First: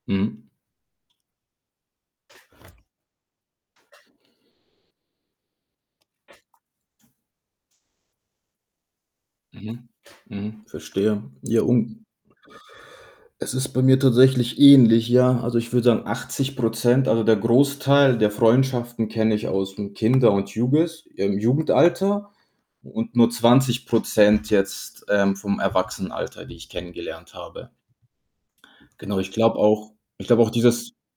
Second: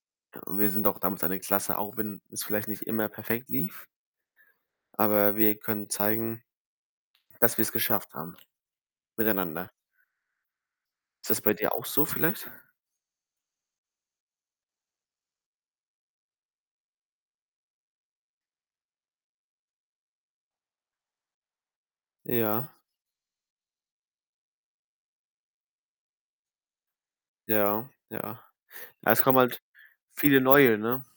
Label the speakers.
Speaker 1: Ja,
Speaker 2: Mhm.
Speaker 1: und wir sind auch damals eine Klasse, auch wenn es vielleicht nicht immer perfekt lief aber wir können zeigen, dass wir's geschafft haben miteinander.
Speaker 2: Mhm. Mhm. Verstehe.
Speaker 1: Ist das bei
Speaker 2: Ja,
Speaker 1: dir auch so
Speaker 2: un
Speaker 1: vielleicht?
Speaker 2: es ist bei mir tatsächlich ähnlich, ja. Also, ich würde sagen, 80 %, also der Großteil der Freundschaften kenne ich ausm Kinder und Juges i ähm, Jugendalter
Speaker 1: Ja.
Speaker 2: und nur 20 % jetzt, ähm, vom Erwachsenenalter, die ich kennengelernt habe.
Speaker 1: Ja, ja. Ja,
Speaker 2: Genau,
Speaker 1: es
Speaker 2: ich
Speaker 1: kommen
Speaker 2: glaube
Speaker 1: halt
Speaker 2: auch ich
Speaker 1: viele
Speaker 2: glaube auch
Speaker 1: Neue,
Speaker 2: dieses
Speaker 1: ne?